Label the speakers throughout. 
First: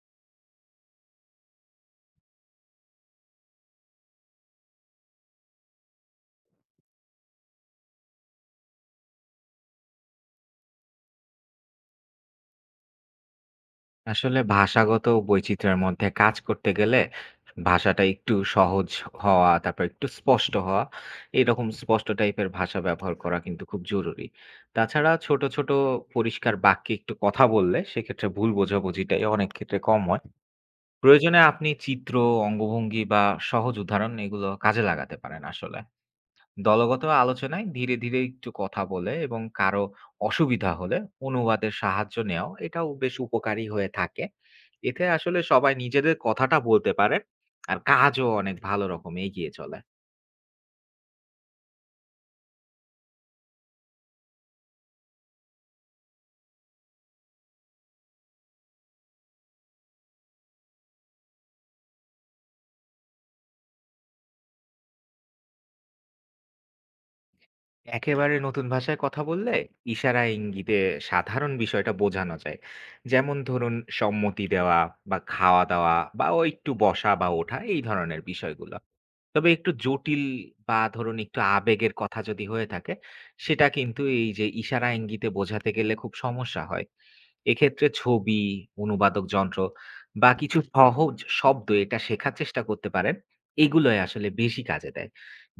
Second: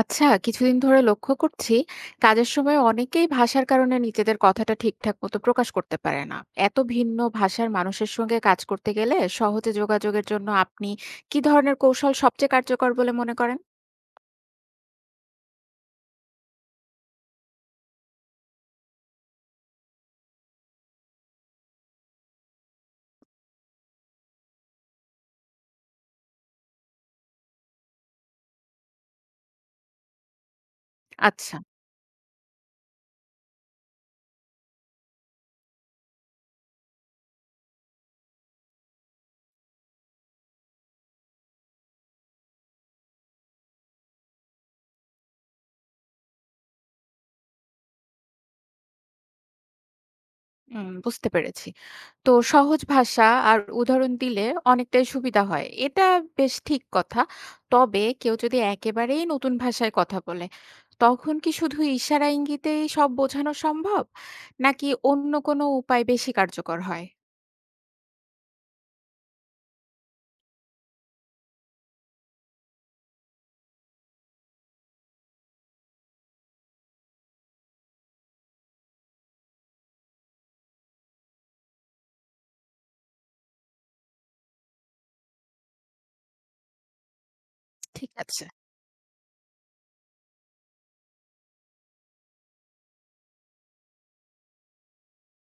Speaker 1: আচ্ছা, কিছুদিন ধরে লক্ষ্য করছি কাজের সময় অনেকেই ভাষার কারণে নিজেদের কথাটা ঠিকঠাক মতো প্রকাশ করতে পারে না। এত ভিন্ন ভাষার মানুষের সঙ্গে কাজ করতে গেলে সহজে যোগাযোগের জন্য আপনি কি ধরনের কৌশল সবচেয়ে কার্যকর বলে মনে করেন?
Speaker 2: আসলে ভাষাগত বৈচিত্র্যের মধ্যে কাজ করতে গেলে ভাষাটা একটু সহজ হওয়া, তারপর একটু স্পষ্ট হওয়া, এরকম স্পষ্ট টাইপের ভাষা ব্যবহার করা কিন্তু খুব জরুরি। তাছাড়া ছোট, ছোট পরিষ্কার বাক্যে একটু কথা বললে সেক্ষেত্রে ভুল বোঝাবুঝিটাই অনেক ক্ষেত্রে কম হয়। প্রয়োজনে
Speaker 1: আচ্ছা।
Speaker 2: আপনি চিত্র, অঙ্গভঙ্গি বা সহজ উদাহরণ এগুলো কাজে লাগাতে পারেন আসলে। দলগত আলোচনায় ধীরে ধীরে একটু কথা বলে এবং কারো অসুবিধা হলে অনুবাদের সাহায্য নেওয়া এটাও বেশ উপকারী হয়ে থাকে। এতে আসলে সবাই নিজেদের কথাটা বলতে পারে আর কাজও অনেক ভালো রকম এগিয়ে চলে।
Speaker 1: হুম, বুঝতে পেরেছি। তো সহজ ভাষা আর উদাহরণ দিলে অনেকটাই সুবিধা হয়। এটা বেশ ঠিক কথা। তবে কেউ যদি একেবারেই নতুন ভাষায় কথা বলে, তখন কি শুধু ইশারা ইঙ্গিতেই সব বোঝানো সম্ভব? নাকি অন্য কোনো উপায় বেশি কার্যকর হয়?
Speaker 2: একেবারে নতুন ভাষায় কথা বললে ইশারা ইঙ্গিতে সাধারণ বিষয়টা বোঝানো যায়, যেমন ধরুন সম্মতি দেওয়া বা খাওয়া দাওয়া বা ও একটু বসা বা ওঠা এই ধরনের বিষয়গুলো। তবে একটু জটিল বা ধরুন একটু আবেগের কথা যদি হয়ে থাকে, সেটা কিন্তু এই যে ইশারা ইঙ্গিতে বোঝাতে গেলে খুব সমস্যা হয়। এক্ষেত্রে
Speaker 1: ঠিক
Speaker 2: ছবি,
Speaker 1: আছে।
Speaker 2: অনুবাদক যন্ত্র বা কিছু সহজ শব্দ এটা শেখার চেষ্টা করতে পারেন। এগুলোই আসলে বেশি কাজে দেয়।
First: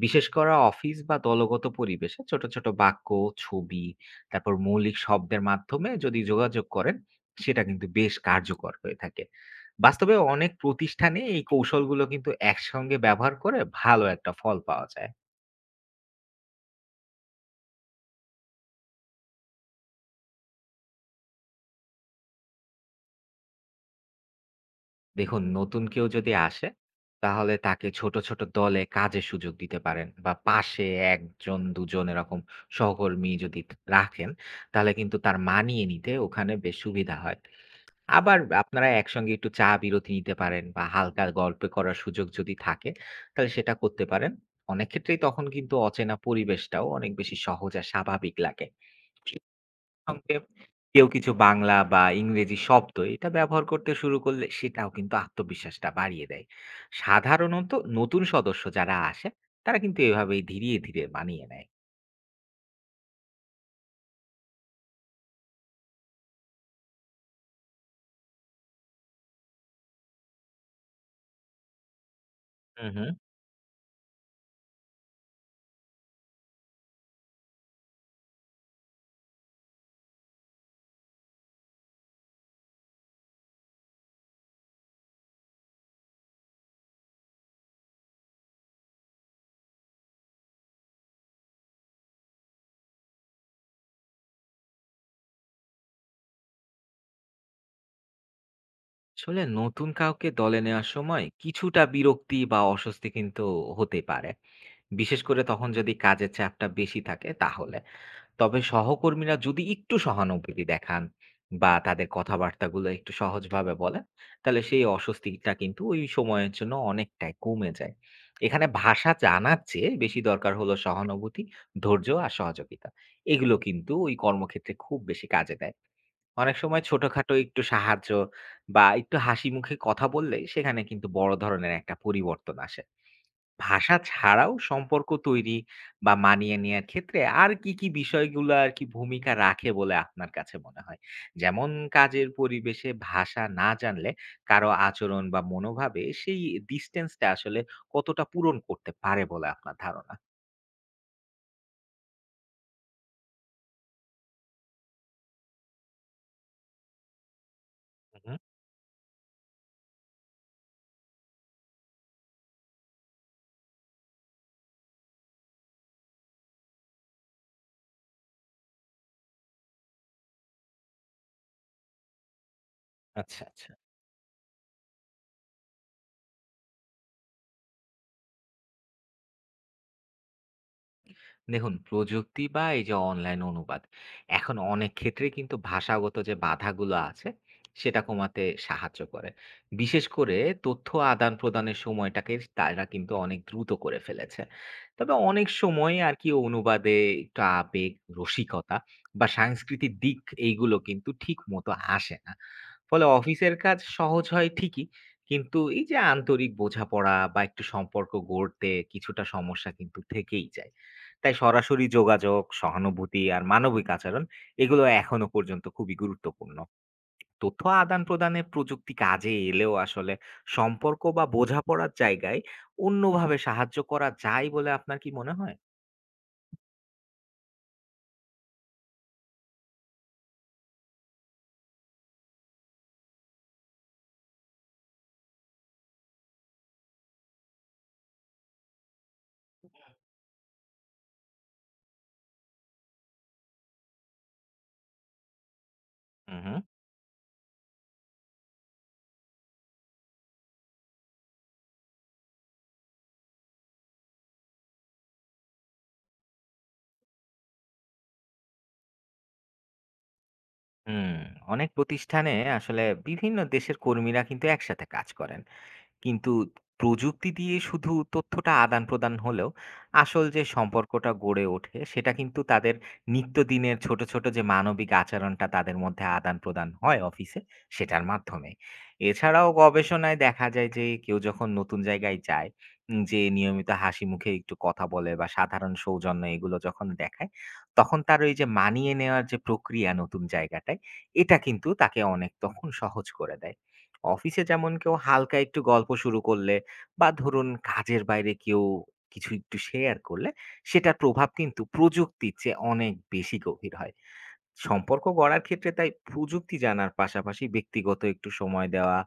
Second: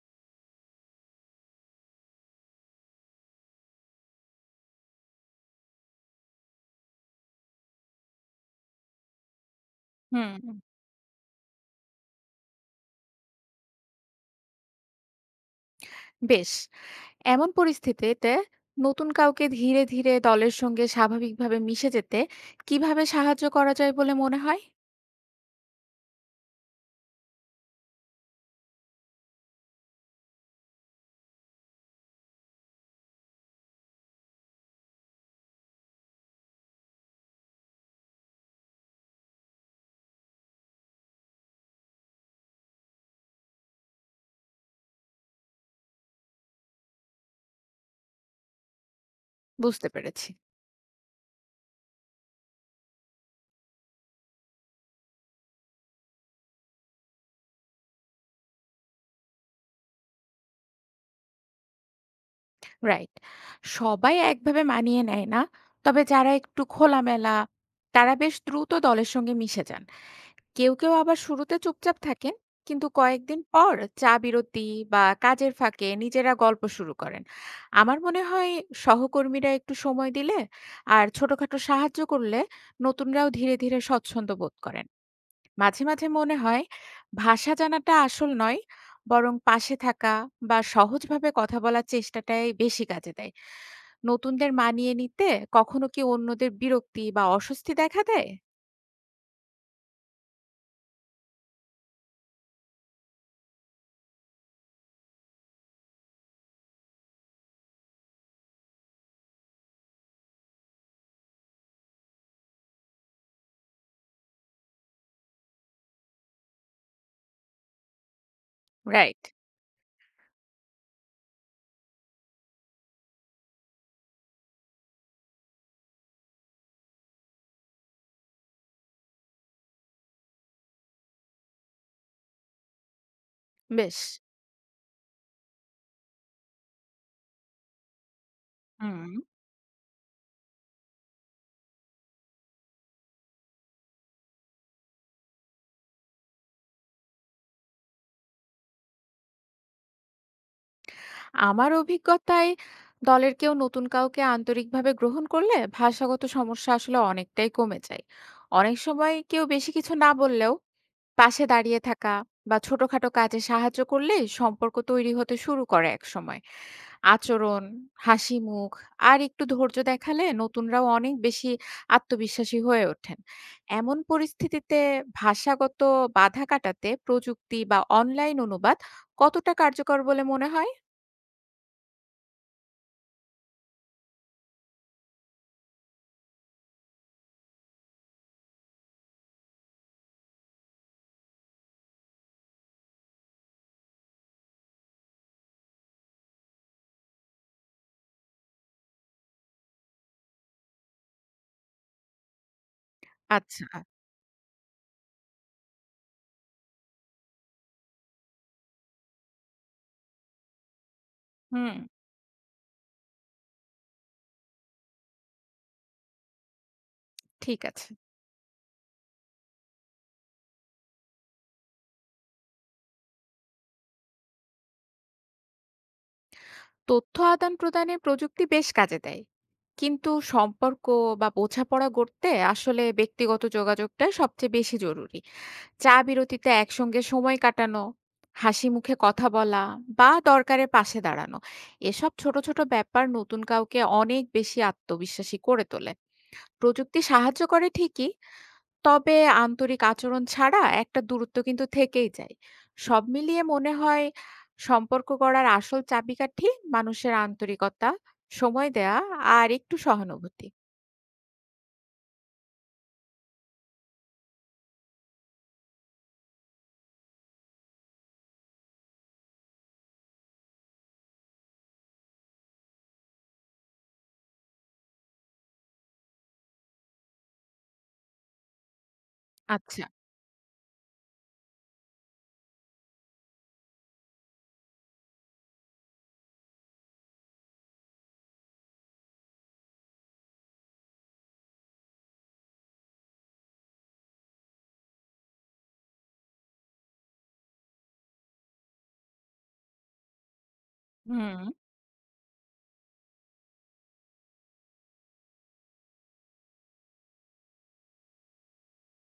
Speaker 2: বিশেষ করে অফিস বা দলগত পরিবেশে ছোট, ছোট বাক্য, ছবি, তারপর মৌলিক শব্দের মাধ্যমে যদি যোগাযোগ করেন, সেটা কিন্তু বেশ কার্যকর হয়ে থাকে। বাস্তবে
Speaker 1: হুম,
Speaker 2: অনেক প্রতিষ্ঠানে এই কৌশলগুলো কিন্তু একসঙ্গে ব্যবহার করে ভালো একটা ফল পাওয়া যায়।
Speaker 1: বেশ। এমন পরিস্থিতিতে নতুন কাউকে ধীরে ধীরে দলের সঙ্গে স্বাভাবিকভাবে মিশে যেতে কিভাবে সাহায্য করা যায় বলে মনে হয়?
Speaker 2: দেখুন নতুন কেউ যদি আসে, তাহলে তাকে ছোট, ছোট দলে কাজের সুযোগ দিতে পারেন বা পাশে ১ জন ২ জন এরকম সহকর্মী যদি রাখেন, তাহলে কিন্তু তার মানিয়ে নিতে ওখানে বেশ সুবিধা হয়। আবার আপনারা একসঙ্গে একটু চা বিরতি নিতে পারেন বা হালকা গল্প করার সুযোগ যদি থাকে, তাহলে সেটা করতে পারেন। অনেক ক্ষেত্রেই তখন কিন্তু অচেনা পরিবেশটাও অনেক বেশি সহজ আর স্বাভাবিক লাগে।
Speaker 1: বুঝতে পেরেছি।
Speaker 2: সঙ্গে কেউ কিছু বাংলা বা ইংরেজি শব্দ এটা ব্যবহার করতে শুরু করলে সেটাও কিন্তু আত্মবিশ্বাসটা বাড়িয়ে দেয়। সাধারণত নতুন সদস্য যারা আসে তারা কিন্তু এভাবেই ধীরে ধীরে মানিয়ে নেয়।
Speaker 1: রাইট। সবাই একভাবে মানিয়ে নেয় না। তবে যারা একটু খোলামেলা, তারা বেশ দ্রুত দলের সঙ্গে মিশে যান। কেউ, কেউ আবার শুরুতে চুপচাপ থাকেন, কিন্তু
Speaker 2: হুম হুম।
Speaker 1: কয়েকদিন পর চা বিরতি বা কাজের ফাঁকে নিজেরা গল্প শুরু করেন। আমার মনে হয় সহকর্মীরা একটু সময় দিলে আর ছোটখাটো সাহায্য করলে নতুনরাও ধীরে, ধীরে স্বচ্ছন্দ বোধ করেন। মাঝে, মাঝে মনে হয় ভাষা জানাটা আসল নয়, বরং পাশে থাকা বা সহজভাবে কথা বলার চেষ্টাটাই বেশি কাজে দেয়। নতুনদের মানিয়ে নিতে কখনো কি অন্যদের বিরক্তি বা অস্বস্তি দেখা দেয়?
Speaker 2: আসলে নতুন কাউকে দলে নেওয়ার সময় কিছুটা বিরক্তি বা অস্বস্তি কিন্তু হতে পারে, বিশেষ করে তখন যদি কাজের চাপটা বেশি থাকে তাহলে। তবে সহকর্মীরা যদি একটু সহানুভূতি দেখান বা তাদের কথাবার্তাগুলো একটু সহজভাবে বলেন, তাহলে সেই অস্বস্তিটা কিন্তু ওই সময়ের জন্য অনেকটাই কমে যায়। এখানে ভাষা
Speaker 1: রাইট।
Speaker 2: জানার চেয়ে বেশি দরকার হলো সহানুভূতি, ধৈর্য আর সহযোগিতা। এগুলো কিন্তু ওই কর্মক্ষেত্রে খুব বেশি কাজে দেয়। অনেক সময় ছোটখাটো একটু সাহায্য বা একটু হাসি মুখে কথা বললে সেখানে কিন্তু বড় ধরনের একটা পরিবর্তন আসে। ভাষা
Speaker 1: বেশ।
Speaker 2: ছাড়াও সম্পর্ক তৈরি বা মানিয়ে নেয়ার ক্ষেত্রে আর কি, কি বিষয়গুলো আর কি
Speaker 1: হুম।
Speaker 2: ভূমিকা রাখে বলে আপনার কাছে মনে হয়? যেমন কাজের পরিবেশে ভাষা না জানলে কারো আচরণ বা মনোভাবে সেই distance টা আসলে কতটা পূরণ করতে পারে বলে আপনার ধারণা?
Speaker 1: আমার অভিজ্ঞতায় দলের কেউ নতুন কাউকে আন্তরিকভাবে গ্রহণ করলে ভাষাগত সমস্যা আসলে অনেকটাই কমে যায়।
Speaker 2: হু, হু।
Speaker 1: অনেক সময় কেউ বেশি কিছু না বললেও পাশে দাঁড়িয়ে থাকা বা ছোটখাটো কাজে সাহায্য করলে সম্পর্ক তৈরি হতে শুরু করে এক সময়। আচরণ, হাসি মুখ আর একটু ধৈর্য দেখালে নতুনরাও অনেক বেশি আত্মবিশ্বাসী হয়ে ওঠেন।
Speaker 2: আচ্ছা, আচ্ছা।
Speaker 1: এমন পরিস্থিতিতে ভাষাগত বাধা কাটাতে প্রযুক্তি বা অনলাইন অনুবাদ কতটা কার্যকর বলে মনে হয়?
Speaker 2: দেখুন, প্রযুক্তি বা এই যে অনলাইন অনুবাদ এখন অনেক ক্ষেত্রেই কিন্তু ভাষাগত যে বাধাগুলো আছে সেটা কমাতে সাহায্য করে। বিশেষ করে তথ্য আদান-প্রদানের সময়টাকে তারা কিন্তু অনেক দ্রুত করে ফেলেছে। তবে অনেক সময় আর কি অনুবাদে একটু আবেগ, রসিকতা বা সাংস্কৃতিক দিক এইগুলো কিন্তু ঠিক মতো আসে না। ফলে অফিসের
Speaker 1: আচ্ছা।
Speaker 2: কাজ সহজ হয় ঠিকই, কিন্তু এই যে আন্তরিক বোঝাপড়া বা একটু সম্পর্ক গড়তে কিছুটা সমস্যা কিন্তু থেকেই যায়। তাই
Speaker 1: হুম।
Speaker 2: সরাসরি যোগাযোগ, সহানুভূতি আর মানবিক আচরণ এগুলো এখনো পর্যন্ত খুবই গুরুত্বপূর্ণ।
Speaker 1: ঠিক
Speaker 2: তথ্য
Speaker 1: আছে।
Speaker 2: আদান-প্রদানে প্রযুক্তি কাজে এলেও আসলে সম্পর্ক বা বোঝাপড়ার জায়গায় অন্যভাবে সাহায্য করা যায় বলে আপনার কি মনে হয়?
Speaker 1: তথ্য আদান-প্রদানে প্রযুক্তি বেশ কাজে দেয়। কিন্তু সম্পর্ক বা বোঝাপড়া গড়তে আসলে ব্যক্তিগত যোগাযোগটা সবচেয়ে বেশি জরুরি। চা বিরতিতে একসঙ্গে সময় কাটানো, হাসি মুখে কথা বলা বা দরকারে পাশে দাঁড়ানো। এসব ছোট, ছোট ব্যাপার নতুন কাউকে অনেক বেশি আত্মবিশ্বাসী করে তোলে।
Speaker 2: হুম, হুম।
Speaker 1: প্রযুক্তি সাহায্য করে ঠিকই, তবে আন্তরিক আচরণ ছাড়া একটা দূরত্ব কিন্তু থেকেই যায়। সব মিলিয়ে মনে হয় সম্পর্ক গড়ার আসল চাবিকাঠি মানুষের আন্তরিকতা, সময় দেয়া আর একটু সহানুভূতি।
Speaker 2: হুম, অনেক প্রতিষ্ঠানে আসলে বিভিন্ন দেশের কর্মীরা কিন্তু একসাথে কাজ করেন। কিন্তু প্রযুক্তি দিয়ে শুধু তথ্যটা আদান-প্রদান হলেও আসল যে সম্পর্কটা গড়ে ওঠে সেটা কিন্তু তাদের নিত্যদিনের ছোট, ছোট যে মানবিক আচরণটা তাদের মধ্যে আদান-প্রদান হয় অফিসে সেটার মাধ্যমে। এছাড়াও
Speaker 1: আচ্ছা।
Speaker 2: গবেষণায় দেখা যায় যে কেউ যখন নতুন জায়গায় যায়, যে নিয়মিত হাসি মুখে একটু কথা বলে বা সাধারণ সৌজন্য এগুলো যখন দেখায়, তখন তার ওই যে মানিয়ে নেওয়ার যে প্রক্রিয়া নতুন জায়গাটায়, এটা কিন্তু তাকে অনেক তখন সহজ করে দেয়। অফিসে যেমন কেউ হালকা একটু গল্প শুরু করলে বা ধরুন কাজের বাইরে কেউ কিছু একটু শেয়ার করলে সেটার প্রভাব
Speaker 1: হুম।
Speaker 2: কিন্তু প্রযুক্তির চেয়ে অনেক বেশি গভীর হয়। সম্পর্ক গড়ার ক্ষেত্রে তাই প্রযুক্তি জানার পাশাপাশি ব্যক্তিগত একটু সময় দেওয়া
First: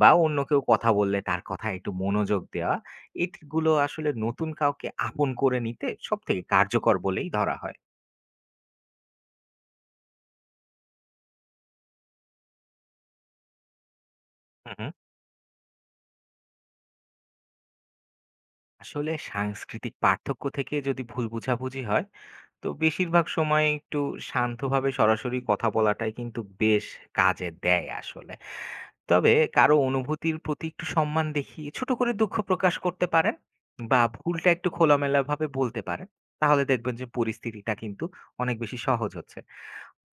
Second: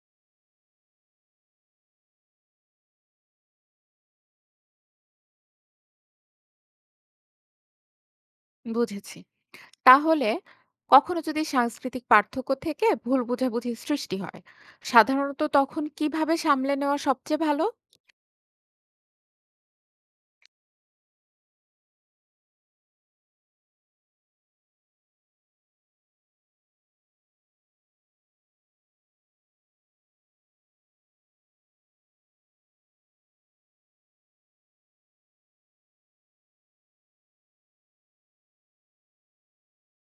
Speaker 2: বা অন্য কেউ কথা বললে তার কথা একটু মনোযোগ দেওয়া এগুলো আসলে নতুন কাউকে আপন করে নিতে সব থেকে কার্যকর বলেই ধরা হয়।
Speaker 1: বুঝেছি। তাহলে কখনো যদি সাংস্কৃতিক পার্থক্য থেকে ভুল বোঝাবুঝির সৃষ্টি হয়
Speaker 2: হুম হুম।
Speaker 1: সাধারণত তখন কিভাবে সামলে নেওয়া সবচেয়ে ভালো?
Speaker 2: আসলে সাংস্কৃতিক পার্থক্য থেকে যদি ভুল বোঝাবুঝি হয়, তো বেশিরভাগ সময় একটু শান্তভাবে সরাসরি কথা বলাটাই কিন্তু বেশ কাজে দেয় আসলে। তবে কারো অনুভূতির প্রতি একটু সম্মান দেখিয়ে ছোট করে দুঃখ প্রকাশ করতে পারেন বা ভুলটা একটু খোলামেলাভাবে বলতে পারেন। তাহলে দেখবেন যে পরিস্থিতিটা কিন্তু অনেক বেশি সহজ হচ্ছে।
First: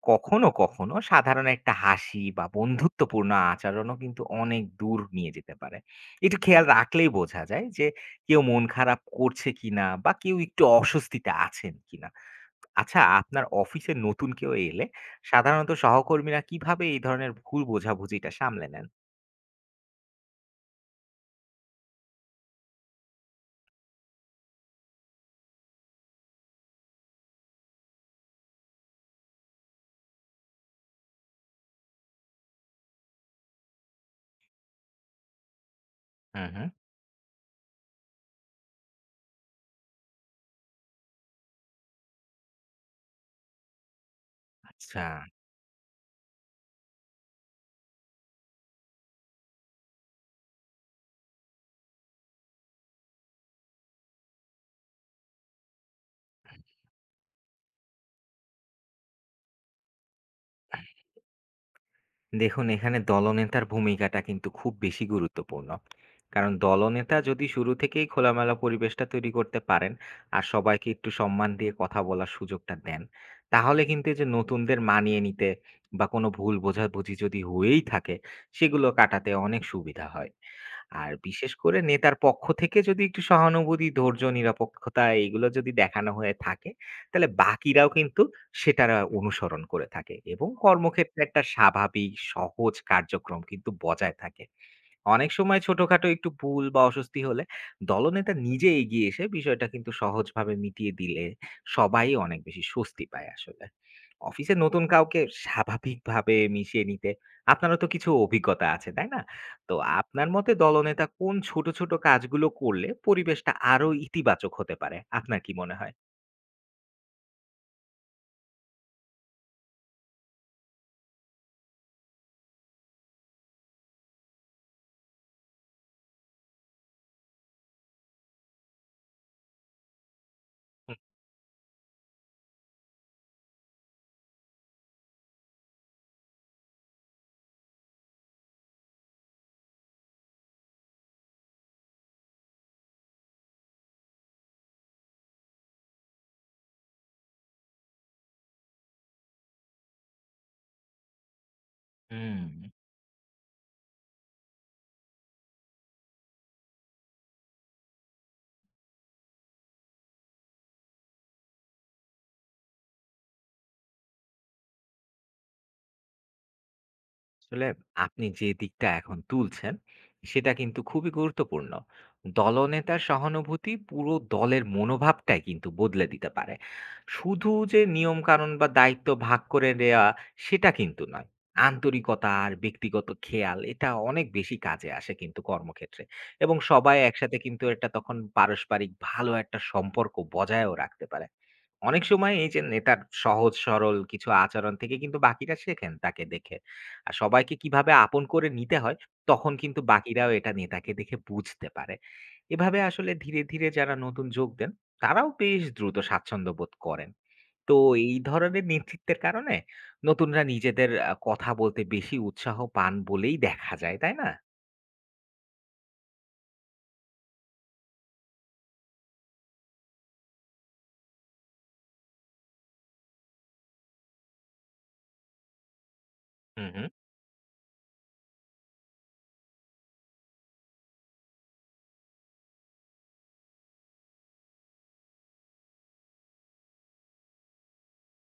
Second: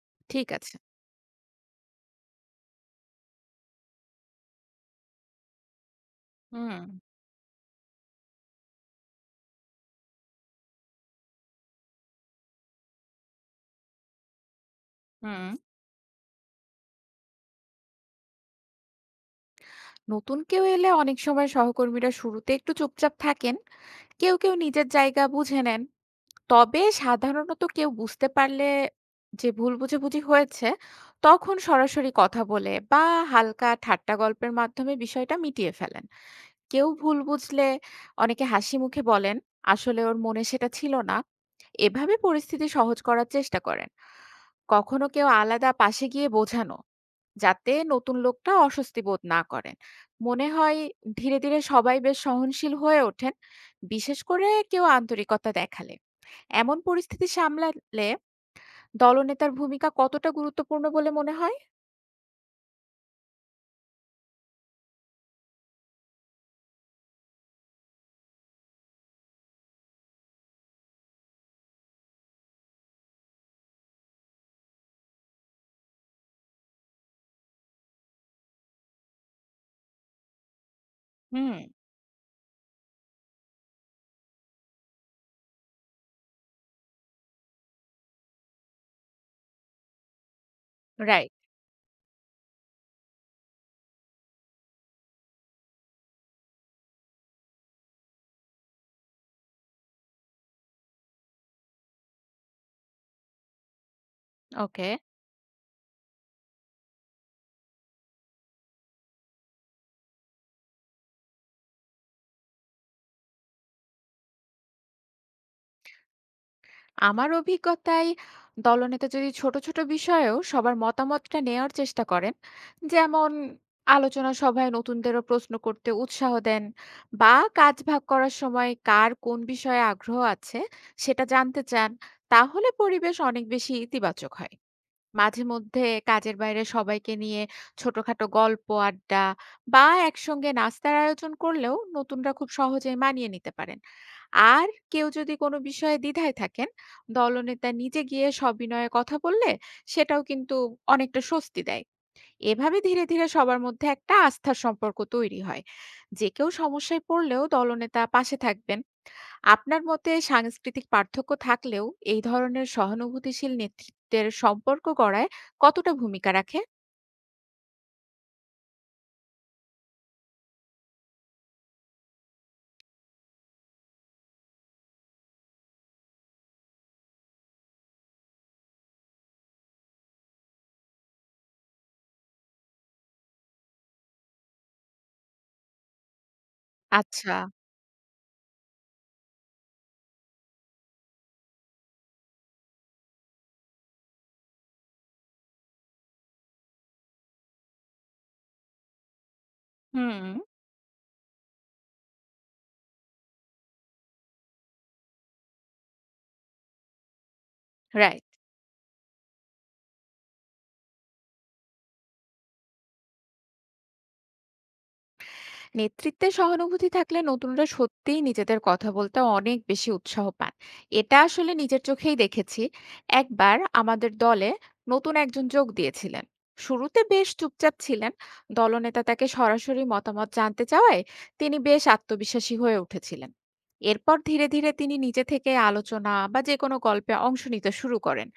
Speaker 2: কখনো,
Speaker 1: ঠিক আছে।
Speaker 2: কখনো সাধারণ একটা হাসি বা বন্ধুত্বপূর্ণ আচরণও কিন্তু অনেক দূর নিয়ে যেতে পারে। একটু খেয়াল
Speaker 1: হুম।
Speaker 2: রাখলেই বোঝা যায় যে কেউ মন খারাপ করছে কিনা বা কেউ একটু অস্বস্তিতে আছেন কিনা। আচ্ছা, আপনার অফিসে নতুন কেউ এলে
Speaker 1: হুম।
Speaker 2: সাধারণত সহকর্মীরা কিভাবে এই ধরনের ভুল বোঝাবুঝিটা সামলে নেন?
Speaker 1: নতুন কেউ এলে অনেক সময় সহকর্মীরা শুরুতে একটু চুপচাপ থাকেন। কেউ কেউ নিজের জায়গা বুঝে নেন। তবে সাধারণত কেউ বুঝতে পারলে যে ভুল বুঝাবুঝি হয়েছে, তখন সরাসরি কথা বলে বা হালকা ঠাট্টা গল্পের মাধ্যমে বিষয়টা মিটিয়ে ফেলেন।
Speaker 2: হু, হু।
Speaker 1: কেউ ভুল বুঝলে অনেকে হাসি মুখে বলেন, আসলে ওর মনে সেটা ছিল না। এভাবে পরিস্থিতি সহজ করার চেষ্টা করেন।
Speaker 2: আচ্ছা।
Speaker 1: কখনো কেউ আলাদা পাশে গিয়ে বোঝানো, যাতে নতুন লোকটা অস্বস্তি বোধ না করেন। মনে হয় ধীরে ধীরে সবাই বেশ সহনশীল হয়ে ওঠেন, বিশেষ করে কেউ আন্তরিকতা দেখালে। এমন পরিস্থিতি সামলালে দলনেতার ভূমিকা কতটা গুরুত্বপূর্ণ বলে মনে হয়?
Speaker 2: দেখুন এখানে দলনেতার ভূমিকাটা কিন্তু খুব বেশি গুরুত্বপূর্ণ। কারণ দলনেতা যদি শুরু থেকেই খোলামেলা পরিবেশটা তৈরি করতে পারেন আর সবাইকে একটু সম্মান দিয়ে কথা বলার সুযোগটা দেন, তাহলে কিন্তু এই যে নতুনদের মানিয়ে নিতে বা কোনো ভুল বোঝাবুঝি যদি হয়েই থাকে, সেগুলো কাটাতে অনেক সুবিধা হয়। আর বিশেষ
Speaker 1: হুম।
Speaker 2: করে নেতার পক্ষ থেকে যদি একটু সহানুভূতি, ধৈর্য, নিরপেক্ষতা এগুলো যদি দেখানো হয়ে থাকে, তাহলে বাকিরাও কিন্তু সেটারা অনুসরণ করে থাকে এবং কর্মক্ষেত্রে
Speaker 1: রাইট।
Speaker 2: একটা স্বাভাবিক সহজ কার্যক্রম কিন্তু বজায় থাকে। অনেক সময় ছোটখাটো একটু ভুল বা অস্বস্তি হলে দলনেতা নিজে এগিয়ে এসে বিষয়টা কিন্তু সহজভাবে মিটিয়ে দিলে সবাই অনেক বেশি স্বস্তি পায় আসলে। অফিসে নতুন
Speaker 1: ওকে।
Speaker 2: কাউকে স্বাভাবিকভাবে মিশিয়ে নিতে আপনারও তো কিছু অভিজ্ঞতা আছে, তাই না? তো আপনার মতে দলনেতা কোন ছোট, ছোট কাজগুলো করলে পরিবেশটা আরো ইতিবাচক হতে পারে? আপনার কি মনে হয়?
Speaker 1: আমার অভিজ্ঞতায় দলনেতা যদি ছোট ছোট বিষয়েও সবার মতামতটা নেওয়ার চেষ্টা করেন, যেমন আলোচনা সভায় নতুনদেরও প্রশ্ন করতে উৎসাহ দেন বা কাজ ভাগ করার সময় কার কোন বিষয়ে আগ্রহ আছে সেটা জানতে চান, তাহলে পরিবেশ অনেক বেশি ইতিবাচক হয়। মাঝে মধ্যে কাজের বাইরে সবাইকে নিয়ে ছোটখাটো গল্প আড্ডা বা একসঙ্গে নাস্তার আয়োজন করলেও নতুনরা খুব সহজেই মানিয়ে নিতে পারেন। আর কেউ যদি কোনো বিষয়ে দ্বিধায় থাকেন, দলনেতা নিজে গিয়ে সবিনয়ে কথা বললে সেটাও কিন্তু অনেকটা স্বস্তি দেয়।
Speaker 2: হুম।
Speaker 1: এভাবে ধীরে ধীরে সবার মধ্যে একটা আস্থার সম্পর্ক তৈরি হয় যে কেউ সমস্যায় পড়লেও দলনেতা পাশে থাকবেন। আপনার মতে সাংস্কৃতিক পার্থক্য থাকলেও এই ধরনের সহানুভূতিশীল নেতৃত্বের সম্পর্ক গড়ায় কতটা ভূমিকা রাখে?
Speaker 2: আসলে আপনি যে দিকটা এখন তুলছেন সেটা কিন্তু খুবই গুরুত্বপূর্ণ। দলনেতার সহানুভূতি পুরো দলের মনোভাবটাই কিন্তু বদলে দিতে পারে। শুধু যে নিয়ম কানুন বা দায়িত্ব ভাগ করে দেওয়া সেটা কিন্তু নয়, আন্তরিকতা আর ব্যক্তিগত খেয়াল এটা অনেক বেশি কাজে আসে কিন্তু কর্মক্ষেত্রে, এবং সবাই
Speaker 1: আচ্ছা।
Speaker 2: একসাথে কিন্তু এটা তখন পারস্পরিক ভালো একটা সম্পর্ক বজায়ও রাখতে পারে। অনেক সময় এই যে নেতার সহজ সরল কিছু আচরণ থেকে কিন্তু বাকিরা শেখেন তাকে দেখে, আর সবাইকে কিভাবে আপন করে নিতে হয়, তখন কিন্তু
Speaker 1: হুম।
Speaker 2: বাকিরাও এটা নেতাকে দেখে বুঝতে পারে। এভাবে আসলে ধীরে, ধীরে যারা নতুন যোগ দেন, তারাও বেশ দ্রুত স্বাচ্ছন্দ্য বোধ করেন। তো এই
Speaker 1: রাইট।
Speaker 2: ধরনের নেতৃত্বের কারণে নতুনরা নিজেদের কথা বলতে বেশি উৎসাহ পান বলেই দেখা যায়, তাই না?
Speaker 1: নেতৃত্বে সহানুভূতি থাকলে নতুনরা সত্যিই নিজেদের কথা বলতে অনেক বেশি উৎসাহ পান। এটা আসলে নিজের চোখেই দেখেছি। একবার আমাদের দলে নতুন একজন যোগ দিয়েছিলেন।
Speaker 2: হু, হু।
Speaker 1: শুরুতে বেশ চুপচাপ ছিলেন। দলনেতা তাকে সরাসরি মতামত জানতে চাওয়ায় তিনি বেশ আত্মবিশ্বাসী হয়ে উঠেছিলেন। এরপর ধীরে ধীরে তিনি নিজে থেকে আলোচনা বা যে কোনো গল্পে অংশ নিতে শুরু করেন।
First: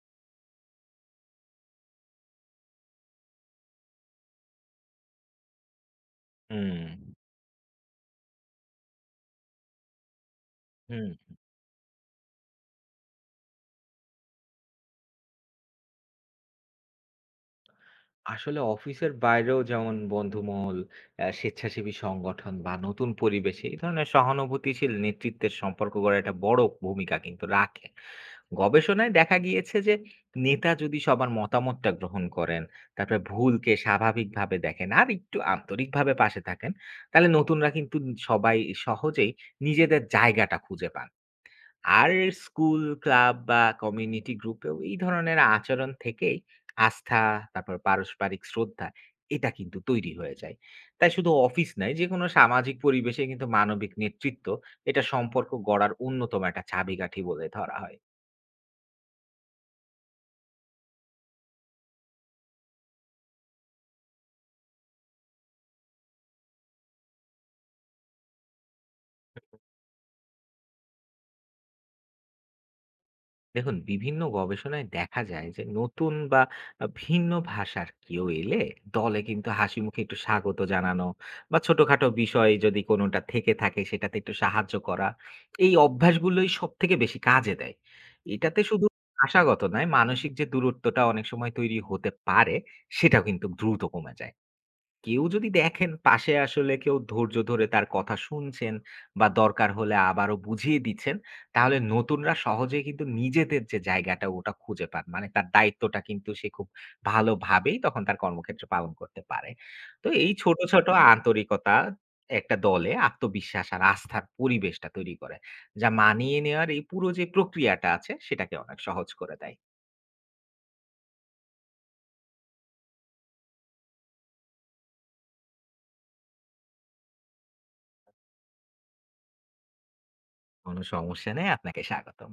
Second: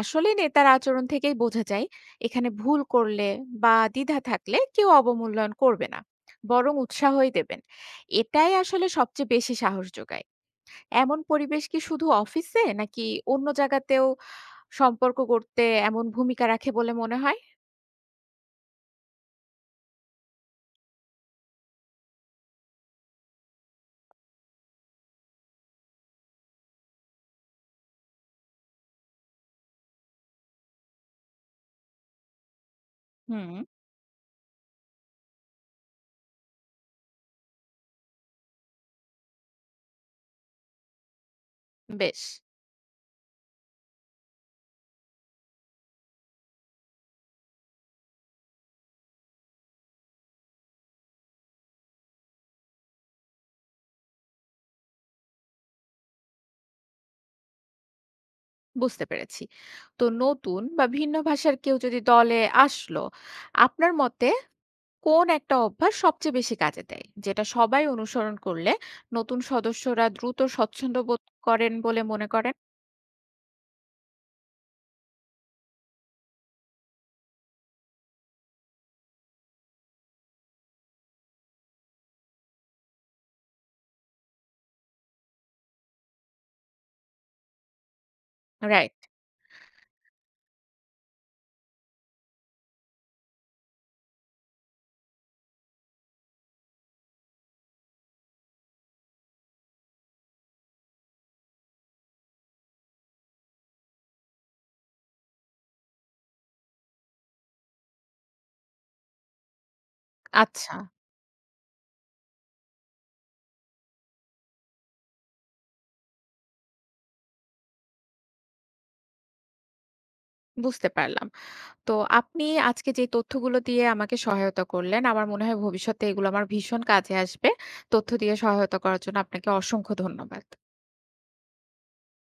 Speaker 1: আসলে নেতার আচরণ থেকেই বোঝা যায় এখানে ভুল করলে বা দ্বিধা থাকলে কেউ অবমূল্যায়ন করবে না, বরং
Speaker 2: হুম,
Speaker 1: উৎসাহই দেবেন। এটাই আসলে সবচেয়ে বেশি সাহস যোগায়।
Speaker 2: হুম।
Speaker 1: এমন পরিবেশ কি শুধু অফিসে নাকি অন্য জায়গাতেও সম্পর্ক গড়তে এমন ভূমিকা রাখে বলে মনে হয়?
Speaker 2: আসলে অফিসের বাইরেও যেমন বন্ধুমহল, স্বেচ্ছাসেবী সংগঠন বা নতুন পরিবেশে এই ধরনের সহানুভূতিশীল নেতৃত্বের সম্পর্ক গড়ে একটা বড় ভূমিকা কিন্তু রাখে। গবেষণায় দেখা গিয়েছে যে নেতা যদি সবার মতামতটা গ্রহণ করেন, তারপরে
Speaker 1: হুম।
Speaker 2: ভুলকে স্বাভাবিকভাবে দেখেন আর একটু আন্তরিকভাবে পাশে থাকেন, তাহলে নতুনরা কিন্তু সবাই সহজেই নিজেদের জায়গাটা খুঁজে পান। আর
Speaker 1: বেশ।
Speaker 2: স্কুল ক্লাব বা কমিউনিটি গ্রুপেও এই ধরনের আচরণ থেকেই আস্থা, তারপর পারস্পরিক শ্রদ্ধা এটা কিন্তু তৈরি হয়ে যায়। তাই শুধু অফিস নয়, যে কোনো সামাজিক পরিবেশে কিন্তু মানবিক নেতৃত্ব এটা সম্পর্ক গড়ার অন্যতম একটা চাবিকাঠি বলে ধরা হয়।
Speaker 1: বুঝতে পেরেছি। তো নতুন বা ভিন্ন ভাষার কেউ যদি দলে আসলো, আপনার মতে কোন একটা অভ্যাস সবচেয়ে বেশি কাজে দেয়, যেটা সবাই অনুসরণ করলে নতুন সদস্যরা দ্রুত স্বচ্ছন্দ বোধ করেন বলে মনে করেন?
Speaker 2: দেখুন বিভিন্ন গবেষণায় দেখা যায় যে নতুন বা ভিন্ন ভাষার কেউ এলে দলে কিন্তু হাসি মুখে একটু স্বাগত জানানো বা ছোটখাটো বিষয় যদি কোনোটা থেকে থাকে সেটাতে একটু সাহায্য করা, এই অভ্যাসগুলোই সব থেকে বেশি কাজে দেয়। এটাতে শুধু
Speaker 1: রাইট।
Speaker 2: ভাষাগত নয়, মানসিক যে দূরত্বটা অনেক সময় তৈরি হতে পারে সেটাও কিন্তু দ্রুত কমে যায়। কেউ যদি দেখেন পাশে আসলে কেউ ধৈর্য ধরে তার কথা শুনছেন বা দরকার হলে আবারও বুঝিয়ে দিচ্ছেন, তাহলে নতুনরা সহজেই কিন্তু নিজেদের যে জায়গাটা ওটা খুঁজে পান। মানে তার দায়িত্বটা কিন্তু সে খুব ভালোভাবেই তখন তার কর্মক্ষেত্রে পালন করতে পারে। তো এই ছোট,
Speaker 1: আচ্ছা।
Speaker 2: ছোট আন্তরিকতা একটা দলে আত্মবিশ্বাস আর আস্থার পরিবেশটা তৈরি করে, যা মানিয়ে নেওয়ার এই পুরো যে প্রক্রিয়াটা আছে সেটাকে অনেক সহজ করে দেয়।
Speaker 1: বুঝতে পারলাম। তো আপনি আজকে যে তথ্যগুলো দিয়ে আমাকে সহায়তা করলেন, আমার মনে হয় ভবিষ্যতে এগুলো আমার ভীষণ কাজে আসবে। তথ্য দিয়ে সহায়তা করার জন্য আপনাকে অসংখ্য ধন্যবাদ।
Speaker 2: কোনো সমস্যা নেই। আপনাকে স্বাগতম।